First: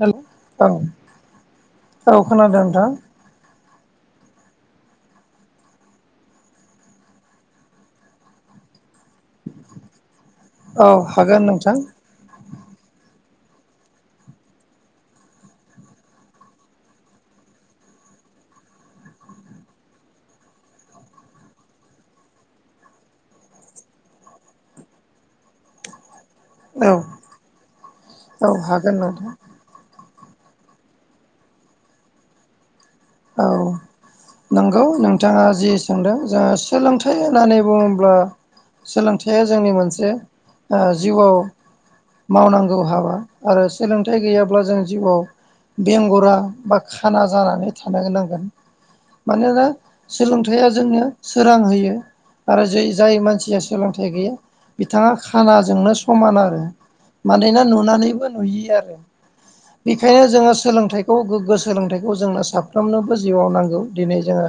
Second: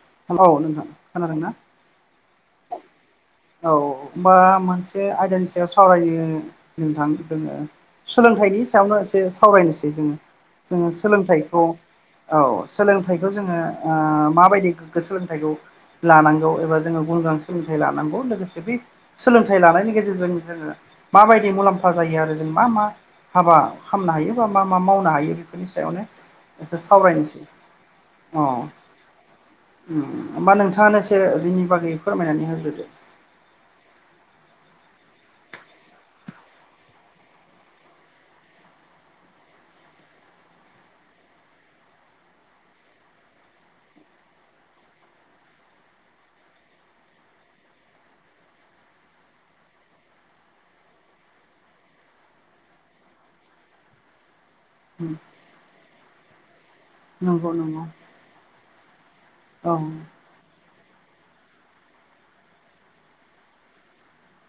हेल' औ नोंथां खोनादोंना। औ खोनादों नोंथां औ होमबा मोनसे आयदानि सायाव सावरायनो जों नोंथां जोङो। सोलोंथाइनि सायावनो एसे सावरायनोसै जोङो औ जोङो हागोन सोलोंथाइखौ। नोंथां औ सोलोंथाइखौ जोङो ओ माबायदि गोग्गो सोलोंथाइखौ। लानांगौ एबा जोङो गुन गोनां सोलोंथाइ लानांगौ लोगोसे बे सोलोंथाइ लानायनि गेजेरजों जोङो माबायदि मुलाम्फा जायो आरो जों मा मा। हाबा खामनो हायो बा मा मा मावनो हायो बेफोरनि सायावनो। एसे सावरायनोसै अ गोन नोंथां। होमबा नोंथाङानो एसे बिनि बागै फोरमायनानै होग्रोदो। औ नंगौ नोंथाङा जि सोंदों जोङो सोलोंथाइ होननानै बुङोब्ला। सोलोंथाइया जोंनि मोनसे ओ जिउआव। मावनांगौ हाबा आरो सोलोंथाइ गैयाब्ला जों जिउआव। बेंगुरा बा खाना जानानै थानो नांगोन। मानोना सोलोंथाइया जोंनो सोरां होयो। आरो जै जाय मानसिया सोलोंथाइ गैया बिथाङा खानाजोंनो समान आरो। नंगौ मानोना नंगौ नुनानैबो नुयि आरो औ बेखायनो जोङो। सोलोंथाइखौ गोग्गो सोलोंथाइखौ जोंनो साब। साफ्रोमनोबो जिउआव नांगौ दिनै जोङो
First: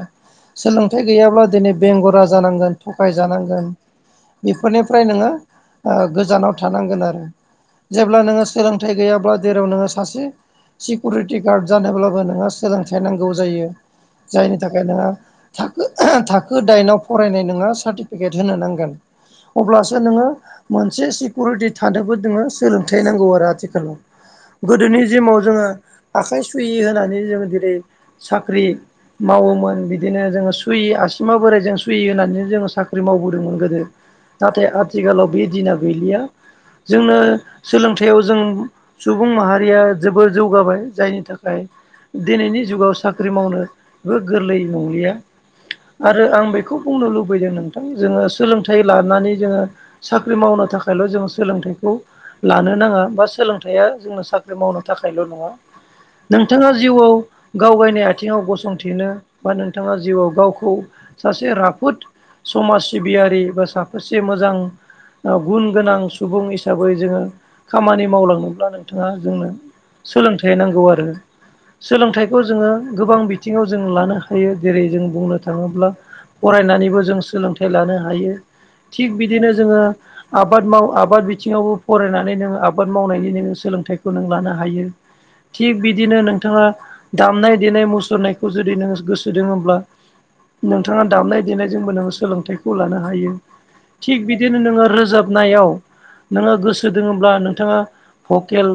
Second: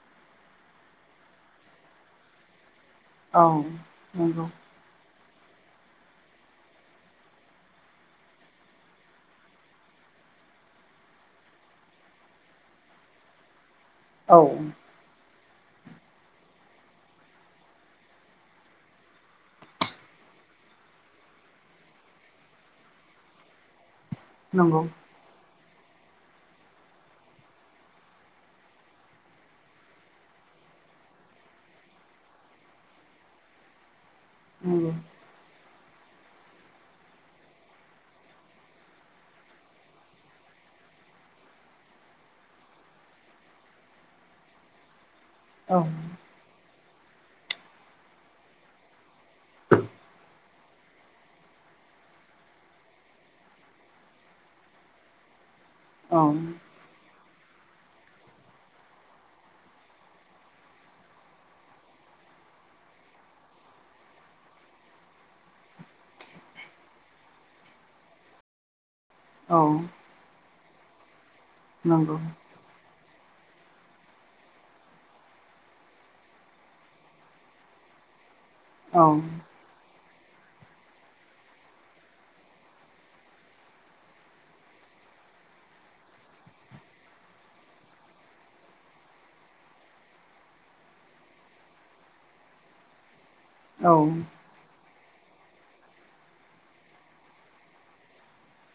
सोलोंथाइ गैयाब्ला दिनै बेंगुरा जानांगोन औ थगायजानांगोन नंगौ बेफोरनिफ्राय नोङो गोजानाव थानांगोन आरो जेब्ला नोङो सोलोंथाइ गैयाब्ला जेराव नोङो सासे सिकिउरिटि गार्ड जानोब्लाबो नोङो सोलोंथाइ नांगौ जायो औ जायनि थाखाय नोंहा थाखो थाखो दाइनआव फरायनाय नोङो सार्टिफिकेट होनो नांगोन अब्लासो नोङो मोनसे सिकिउरिटि थानोबो नोङो सोलोंथाइ नांगौ आरो आथिखालाव नंगौ गोदोनि जिमाव जोङो आखाइ सुहि होनानै जोङो जेरै साख्रि मावोमोन बिदिनो जोङो सुयि आसिमा बोराइजों सुयि होननानै जोङो साख्रि मावबोदोंमोन गोदो नाथाय नंगौ आथिखालाव बे दिना गैलिया जोंनो सोलोंथायाव जों सुबुं माहारिया जोबोर जौगाबाय जायनि थाखाय दिनैनि जुगाव साख्रि मावनोबो गोरलै नंलिया औ आरो आं बेखौ बुंनो लुबैदों नोंथां जोङो सोलोंथाइ लानानै जोङो साख्रि मावनो थाखायल' जोङो सोलोंथाइखौ लानो नाङा बा सोलोंथाइया जोंनो साख्रि मावनो थाखायल' नङा औ नोंथाङा जिउआव गावगायनि आथिङाव गसंथेनो बा नोंथाङा जिउआव गावखौ सासे राफोद समाज सिबियारि बा साफासे मोजां गुन गोनां सुबुं हिसाबै जोङो खामानि मावलांनोब्ला नोंथाङा जोंनो औ सोलोंथाइ नांगौ आरो नंगौ सोलोंथाय जोङो गोबां बिथिङाव जों लानो हायो जेरै जों बुंनो थाङोब्ला फरायनानैबो जों सोलोंथाइ लानो हायो औ थिग बिदिनो जोङो आबाद माव आबाद बिथिङावबो फरायनानै नोङो आबाद मावनायनि नोङो सोलोंथाइखौ नों लानो हायो थिग बिदिनो नोंथाङा दामनाय देनाय मुसुरनायखौ जुदि नोङो गोसो दङब्ला नोंथाङा दामनाय देनायजोंबो नोङो सोलोंथाइखौ लानो हायो औ थिग बिदि बिदिनो नोङो रोजाबनायाव नोङो गोसो दोङोब्ला नोंथाङा भकेल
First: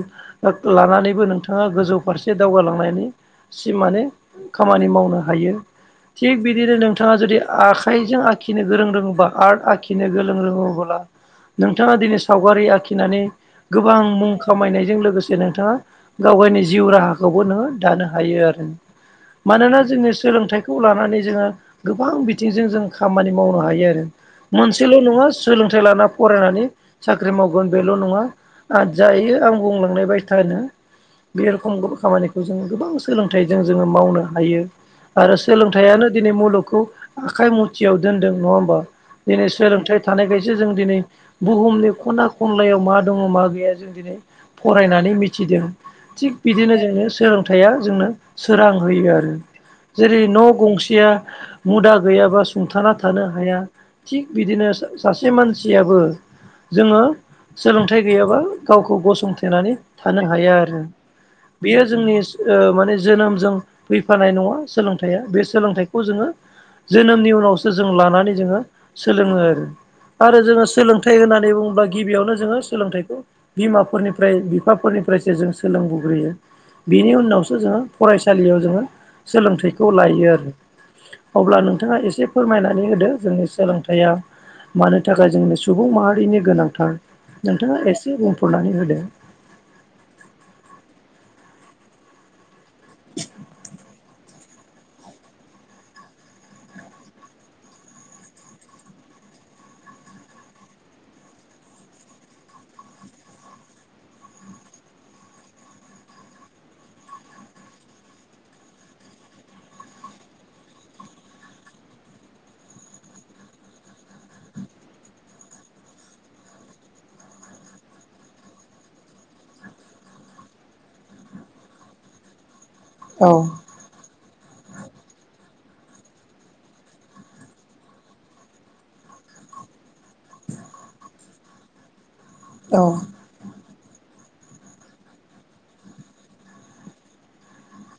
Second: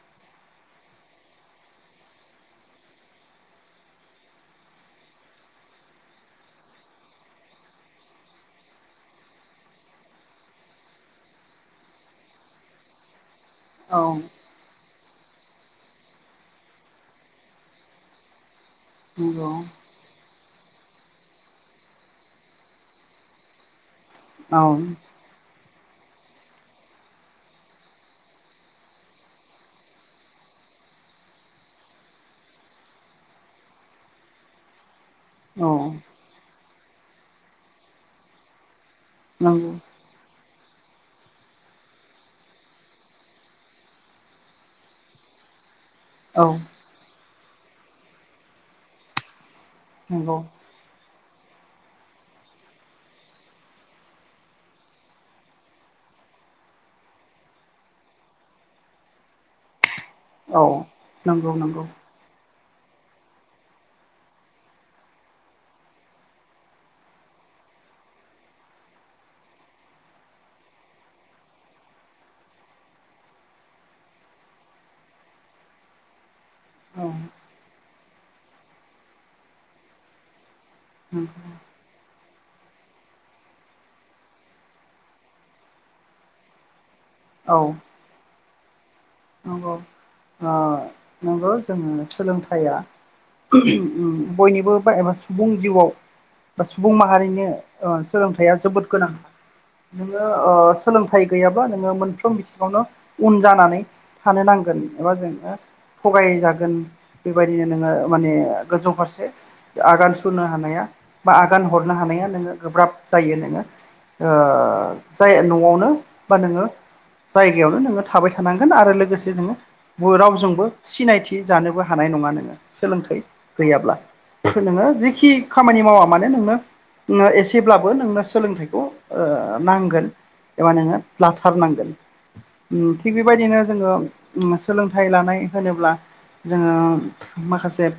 लानानैबो नोंथाङा गोजौ फारसे दावगालांनायनि सि माने खामानि मावनो हायो थिग बिदिनो नोंथाङा जुदि आखाइजों आखिनो गोरों रोङोबा आर्ट आखिनो गोरों रोङोब्ला नोंथाङा दिनै सावगारि आखिनानै गोबां मुं खामायनायजों लोगोसे नोंथाङा गावगायनि जिउ राहाखौबो नोङो दानो हायो आरो नंगौ मानोना जोंनि सोलोंथाइ खौ लानानै जोङो गोबां बिथिंजों जों खामानि मावनो हायो आरो औ मोनसेल' नङा सोलोंथाइ लाना फरायनानै साख्रि मावगोन बेल' नङा आरो जायो आं बुंलांनाय बायथानो बे रखम खामानिखौ जों गोबां सोलोंथाइजों जोङो मावनो हायो आरो सोलोंथाइयानो दिनै मुलुगखौ आखाइ मुथियाव दोनदों नङा होमबा दिनै नंगौ सोलोंथाइ थानायखायसो जों दिनै बुहुमनि खना खनलायाव मा दङ मा गैया जों दिनै फरायनानै मिथिदों थिग औ नंगौ औ बिदिनो जोंनो सोलोंथाइया जोंनो सोरां होयो आरो जेरै न' गंसेया मुदा गैयाबा सुंथाना थानो हाया थिग बिदिनो सासे मानसियाबो जोङो सोलोंथाइ गैयाबा गावखौ गसंथेनानै थानो हायो आरो नंगौ बेयो नंगौ जोंनि ओ माने जोनोमजों फैफानाय नङा सोलोंथाइया बे सोलोंथाइखौ जोङो जोनोमनि उनावसो जों लानानै जोङो सोलोङो आरो आरो जोङो सोलोंथाइ होननानै बुङोब्ला गिबियावनो जोङो सोलोंथाइखौ बिमाफोरनिफ्राय बिफाफोरनिफ्रायसो जों सोलोंबोग्रोयो औ बिनि उन नंगौ उनावसो जोङो फरायसालियाव जोङो सोलोंथाइखौ लायो आरो अब्ला नों नोंथाङा एसे फोरमायनानै होदो जोंनि सोलोंथाइया मानो थाखाय जोंनो सुबुं माहारिनि गोनांथार औ नोंथाङा एसे बुंफोरनानै होदो। नंगौ ओ नंगौ जों सोलोंथाइया बयनिबो बा एबा सुबुं जिउआव बा सुबुं माहारिनो ओ सोलोंथाइया जोबोद गोनांथार नोङो ओ सोलोंथाइ गैयाब्ला नोङो मोनफ्रोम बिथिङावनो उन जानानै हानो नांगोन एबा जों थगायजागोन बेबायदिनो नोङो माने गोजौ फारसे आगान सुरनो हानाया बा आगान हरनो हानाया नोङो गोब्राब जायो नोङो जाय न'आवनो बा नोङो जायगायावनो नोङो थाबाय थानांगोन आरो लोगोसे जोङो रावजोंबो सिनायथि जानोबो हानाय नङा नोङो सोलोंथाइ औ गैयाब्ला नोङो जिखि खामानि मावा मानोे नोंनो एसेब्लाबो नोंनो सोलोंथाइखौ ओ नांगोन एबा नोङो लाथारनांगोन औ उम थिग बे बेबायदिनो जोङो सोलोंथाइ लानाय होनोब्ला जोङो माखासे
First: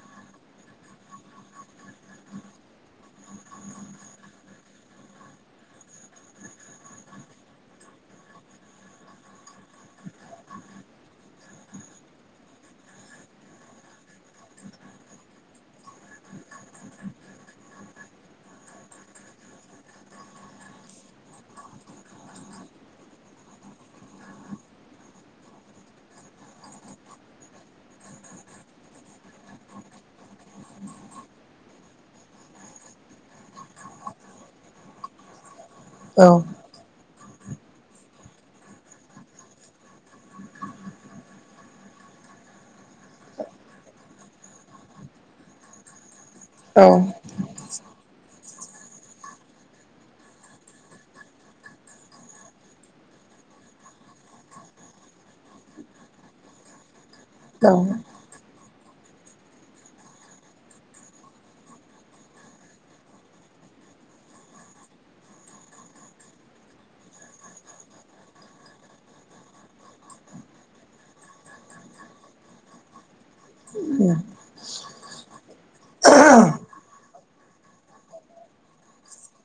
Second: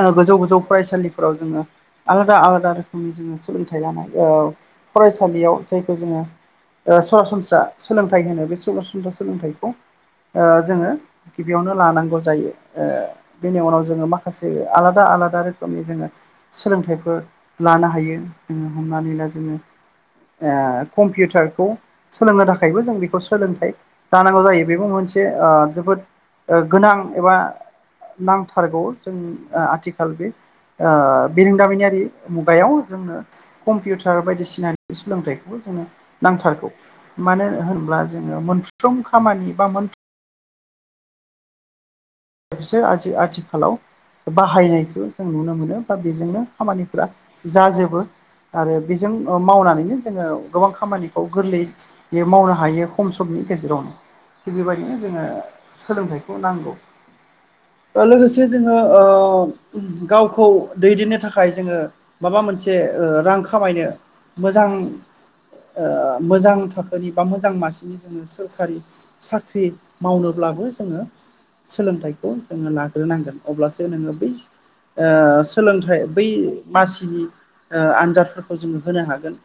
ओ गोजौ -गोजौ फरायसालिफोराव जोङो आलादा -आलादा रोखोमनि जोङो सोलोंथाइ लानाय औ फरायसालियाव जायखौ जोङो ओ सरासनस्रा सोलोंथाइ होनो बे सरासनस्रा सोलोंथाइखौ ओ जोङो गिबियावनो लानांगौ जायो ओ बेनि उनाव जोङो माखासे आलादा -आलादा रोखोमनि जोङो सोलोंथाइफोर लानो हायो जोङो हमनानै ला जोङो ओ कम्पिउटारखौ सोलोंनो थाखायबो जों खौ सोलोंथाइ लानांगौ जायो बेबो मोनसे ओ जोबोद ओ गोनां एबा नांथारगौ जों ओ आथिखाल बे ओ बिरोंदामिनयारि मुगायाव जोंनो कम्पिउटार बायदिसिनानि सोलोंथाइखौबो जोङो औ नांथारगौ मानो होनब्ला जोङो मोनफ्रोम खामानि बा सो आथिखालाव बाहायनायखौ जों नुनो मोनो बा बेजोंनो खामानिफोरा जाजोबो आरो बेजों मावनानैनो जोङो गोबां खामानिखौ गोरलैयै बे मावनो हायो खम समनि गेजेरावनो थिग बेबायदिनो जोङो सोलोंथाइखौ नांगौ औ लोगोसे जोङो गावखौ दैदेननो थाखाय जोङो माबा मोनसे रां खामायनो मोजां मोजां थाखोनि बा मोजां मासिनि ज जोङो सोरखारि साख्रि मावनोब्लाबो जोङो सोलोंथाइ जोङो लाग्रोनांगोन अब्लासो नोङो बै सोलोंथाइ बै मासिनि आनजादफोरखौ जोङो होनो हागोन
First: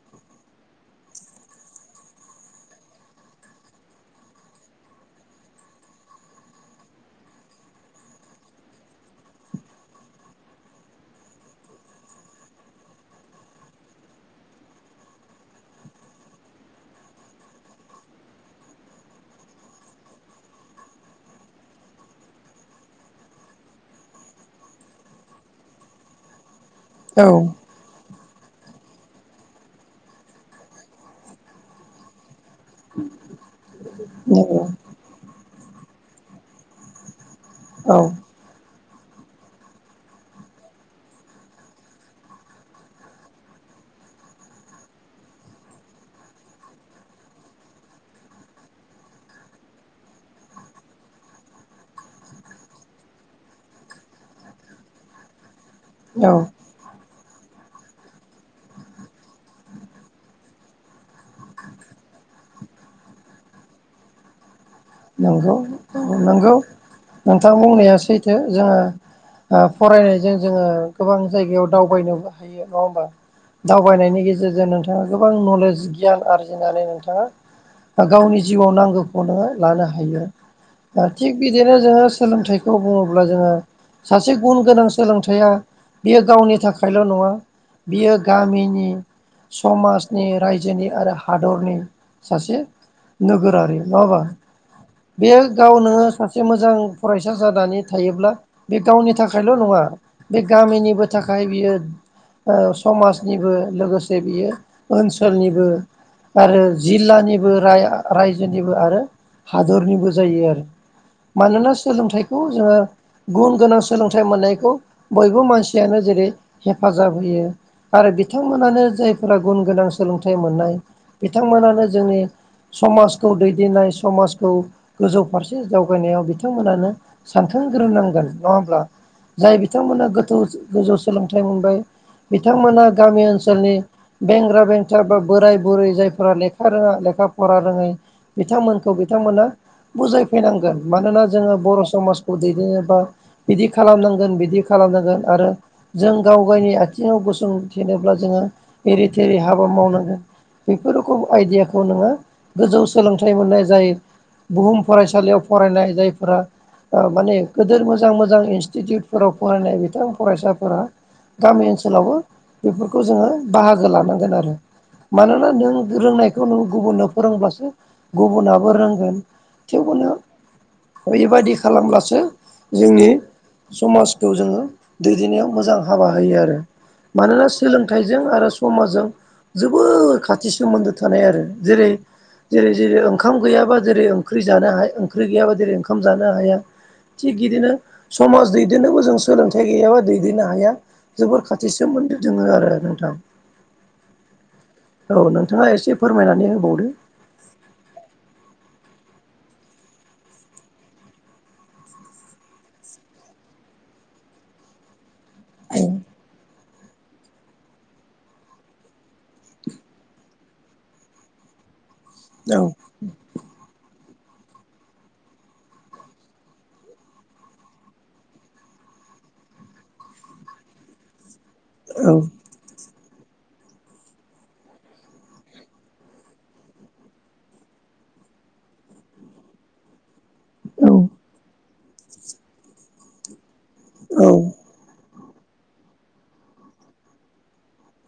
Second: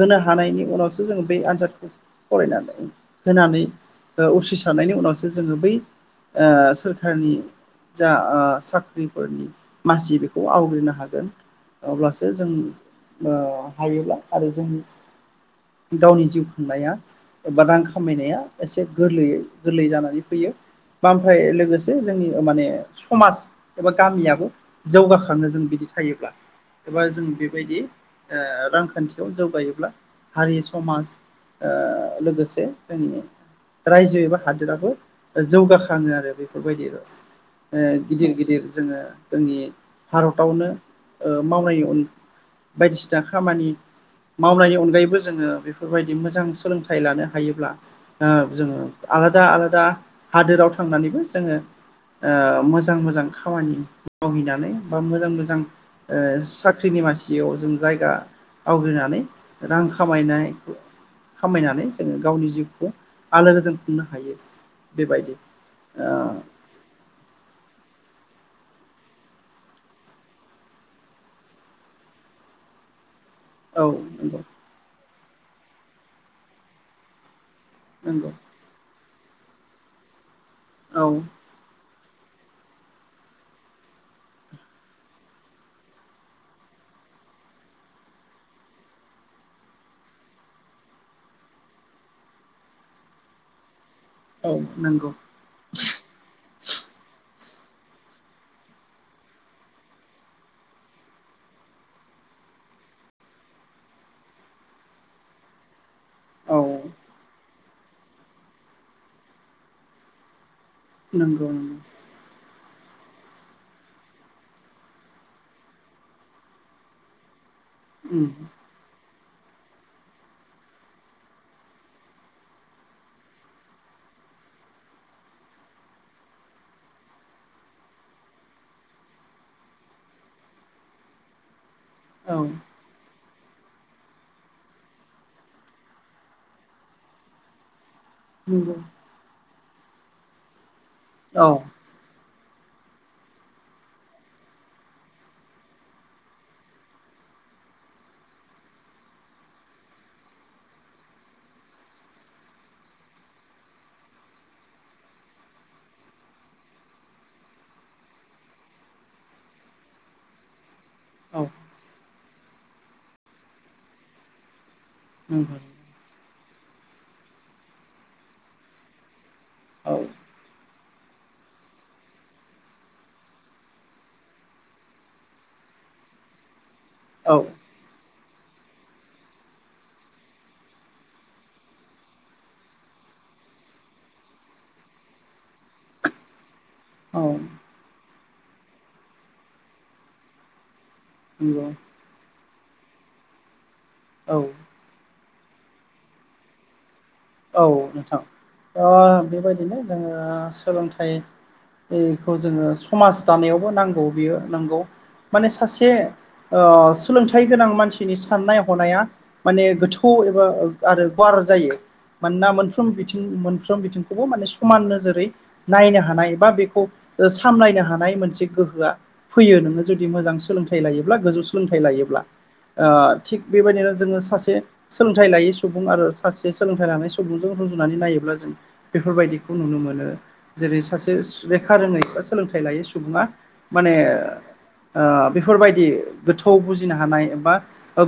होनो हानायनि उनावसो जोङो बे आनजादखौ फरायनानै होनानै उथ्रिसारनायनि उनावसो जोङो बै सोर खारनि जा साख्रिफोरनि मासि बेखौ आवग्रिनो हागोन अब्लासो जों हायोब्ला आरो जों गावनि जिउ खुंनाया एबा रां खामायनाया एसे गोरलैयै गोरलै जानानै फैयो बा ओमफ्राय लोगोसे जोंनि माने समाज एबा गामियाबो जौगाखांनो जों बिदि थायोब्ला एबा औ जों बेबायदि रांखान्थियाव जौगायोब्ला हारि समाज लोगोसे जोंनि रायजो एबा नंगौ हादोराबो जौगाखङो आरो बेफोरबायदि औ गिदिर गिदिर जोङो जोंनि भारतावनो मावनायनिन बायदिसिना खामानि मावनायनि अनगायैबो जोङो बेफोरबायदि मोजां सोलोंथाइ लानो हायोब्ला ओ जोङो आलादा आलादा हादोराव थांनानैबो जोङो मोजां मोजां खामानि मावहैनानै बा मोजां मोजां ओ औ साख्रिनि मासियाव जों जायगा आवग्रिनानै रां खामायनाय खामायनानै जोङो गावनि जिउखौ आलो गोजोन खुंनो हायो। बेबायदि नंगौ ओ नंगौ नोंथां बुंनाया सैथो जोङो फरायनायजों जोङो गोबां जायगायाव दावबायनो हायो नङा होमबा। औ दावबायनायनि नंगौ गेजेरजों नोंथाङा गोबां नलेज गियान आरजिनानै नोंथाङा नंगौ गावनि जिउआव नांगौखौ नोङो लानो हायो औ दा थिग बिदिनो जोङो सोलोंथाइ खौ बुङोब्ला जोङो सासे गुन गोनां सोलोंथाइया बेयो गावनि थाखायल' नङा, बियो गामिनि समाजनि रायजोनि आरो हादरनि सासे नोगोरारि नबा औ नंगौ। बेयो गावनो सासे मोजां फरायसा जानानै थायोब्ला बे गावनि थाखायल' नङा बे गामिनिबो थाखाय बियो समाजनिबो लोगोसे बियो ओनसोलनिबो औ आरो जिल्लानिबो राय- रायजोनिबो आरो हादरनिबो जायो आरो नंगौ मानोना नंगौ सोलोंथाइखौ जोङो गुन गोनां सोलोंथाइ मोननायखौ बयबो मानसियानो जेरै हेफाजाब होयो। आरो उम बिथांमोनानो जाय फोर गुन गोनां सोलोंथाइ मोननाय बिथांमोनानो जोंनि समाजखौ दैदेननाय समाजखौ गोजौ फारसे जावगायनायाव बिथांमोनानो सानखांग्रोनांगोन नङा होमब्ला जाय बिथांमोना गोथौ गोजौ सोलोंथाइ मोनबाय औ बिथांमोना गामि ओनसोलनि बेंग्रा बेंथ्रा बा बोराय बुरै जायफोरा लेखा रोङा लेखा फरा रोङै बिथांमोन नंगौ बिथांमोना बुजायफैनांगोन मानोना औ जोङो बर' समाजखौ दैदेननोबा बिदि खालामनांगोन बिदि खालामनांगोन आरो जों गाव गावनि आथिङाव गसं थेनोब्ला जोङो एरै थेरै हाबा मावनांगोन। बेफोर रोखम आइदियाखौ नोङो गोजौ सोलोंथाइ मोननाय जाय बुहुम फरायसालियाव फरायनाय जायफोरा माने गदिर मोजां मोजां इनस्टिटिउटफोराव फरायनाय बिथां फरायसाफोरा औ गामि ओनसोलावबो बेफोरखौ जोङो बाहागो लानांगोन आरो। मानोना नंगौ नों रोंनायखौ नों गुबुननो फोरोंब्लासो गुबुुना रोंगोन औ थेवबोनो बेबादि खालामब्लासो जोंनि समाजखौ जोङो दैदेननायाव मोजां हाबा होयो आरो। औ मानोना सोलोंथाइजों आरो समाजजों जोबोोर खाथि सोमोन्दो थानाय आरो जेरै जेरै जेरै खाम गैयाबा जेरै ओंख्रि जानो हाय ओंख्रि गैयाबा जेरै ओंखाम जानो हाया औ थिग बिदिनो समाज दैदेननोबो जों सोलोंथाइ गैयाबा दैदेननो हाया जोबोर नंगौ खाथिसोम सोमोनदो जोङो आरो नोंथां। औ। औ नोंथाङा एसे फोरमायनानै होबावदो। औ नोंथां ओ बेबायदिनो जोङो सोलोंथाइ बेखौ जोङो समाज दानायावबो नांगौ बेयो नांगौ। माने सासे ओ सोलोंथाइ गोनां मानसिनि साननाय हनाया माने गोथौ एबा आरो गुवार जायो। मानोना औ मोनफ्रोम बिथिं मोनफ्रोम बिथिंखौबो माने समान नोजोरै नायनो हानाय बा बेखौ सामलायनो हानाय मोनसे गोहोआ फैयो नोङो जुदि मोजां सोलोंथाइ लायोब्ला गोजौ सोलोंथाइ औ लायोब्ला। ओ थिग बेबायदिनो जोङो सासे सोलोंथाइ लायै सुबुं आरो सासे सोलोंथाइ लानाय सुबुंजों रुजुनानै नायोब्ला जों बेफोरबायदिखौ नुनो मोनो जेरै सासे स्टुडेनट लेखा रोङै बा सोलोंथाइ लायै सुबुङा माने औ ओ बेफोरबायदि गोथौआव बुजिनो हानाय एबा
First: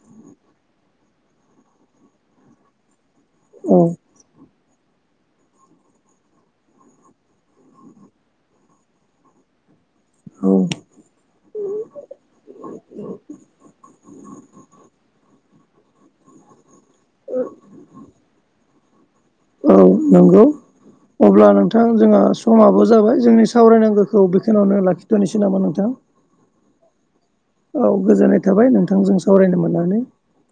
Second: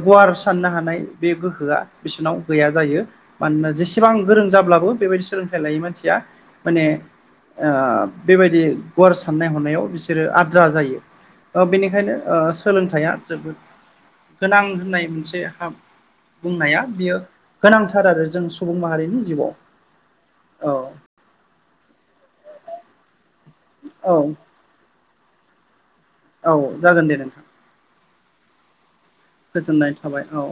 गुवार साननो हानाय बे गोहोआ बिसोरनाव गैया जायो मानोना औ जेसे बां गोरों जाब्लाबो बेबायदि सोलोंथाइ लायै मानसिया माने ओ बेबायदि गुवार साननाय हनायाव बि सोरो औ आद्रा जायो ओ बेनिखायनो ओ सोलोंथाइया जोबोद गोनां होननाय मोनसे हाब बुंनाया बियो गोनांथार आरो जों सुबुं माहारिनि जिउआव। औ नंगौ औ अब्ला नोंथां जोंहा समाबो जाबाय जोंनि औ सावरायनांगौखौ बे खिनियावनो लाखिथ'नोसै नामा नोंथां? औ जागोन दे नोंथां। औ गोजोननाय थाबाय नोंथांजों सावरायनो गोजोननाय मोननानै। थाबाय औ।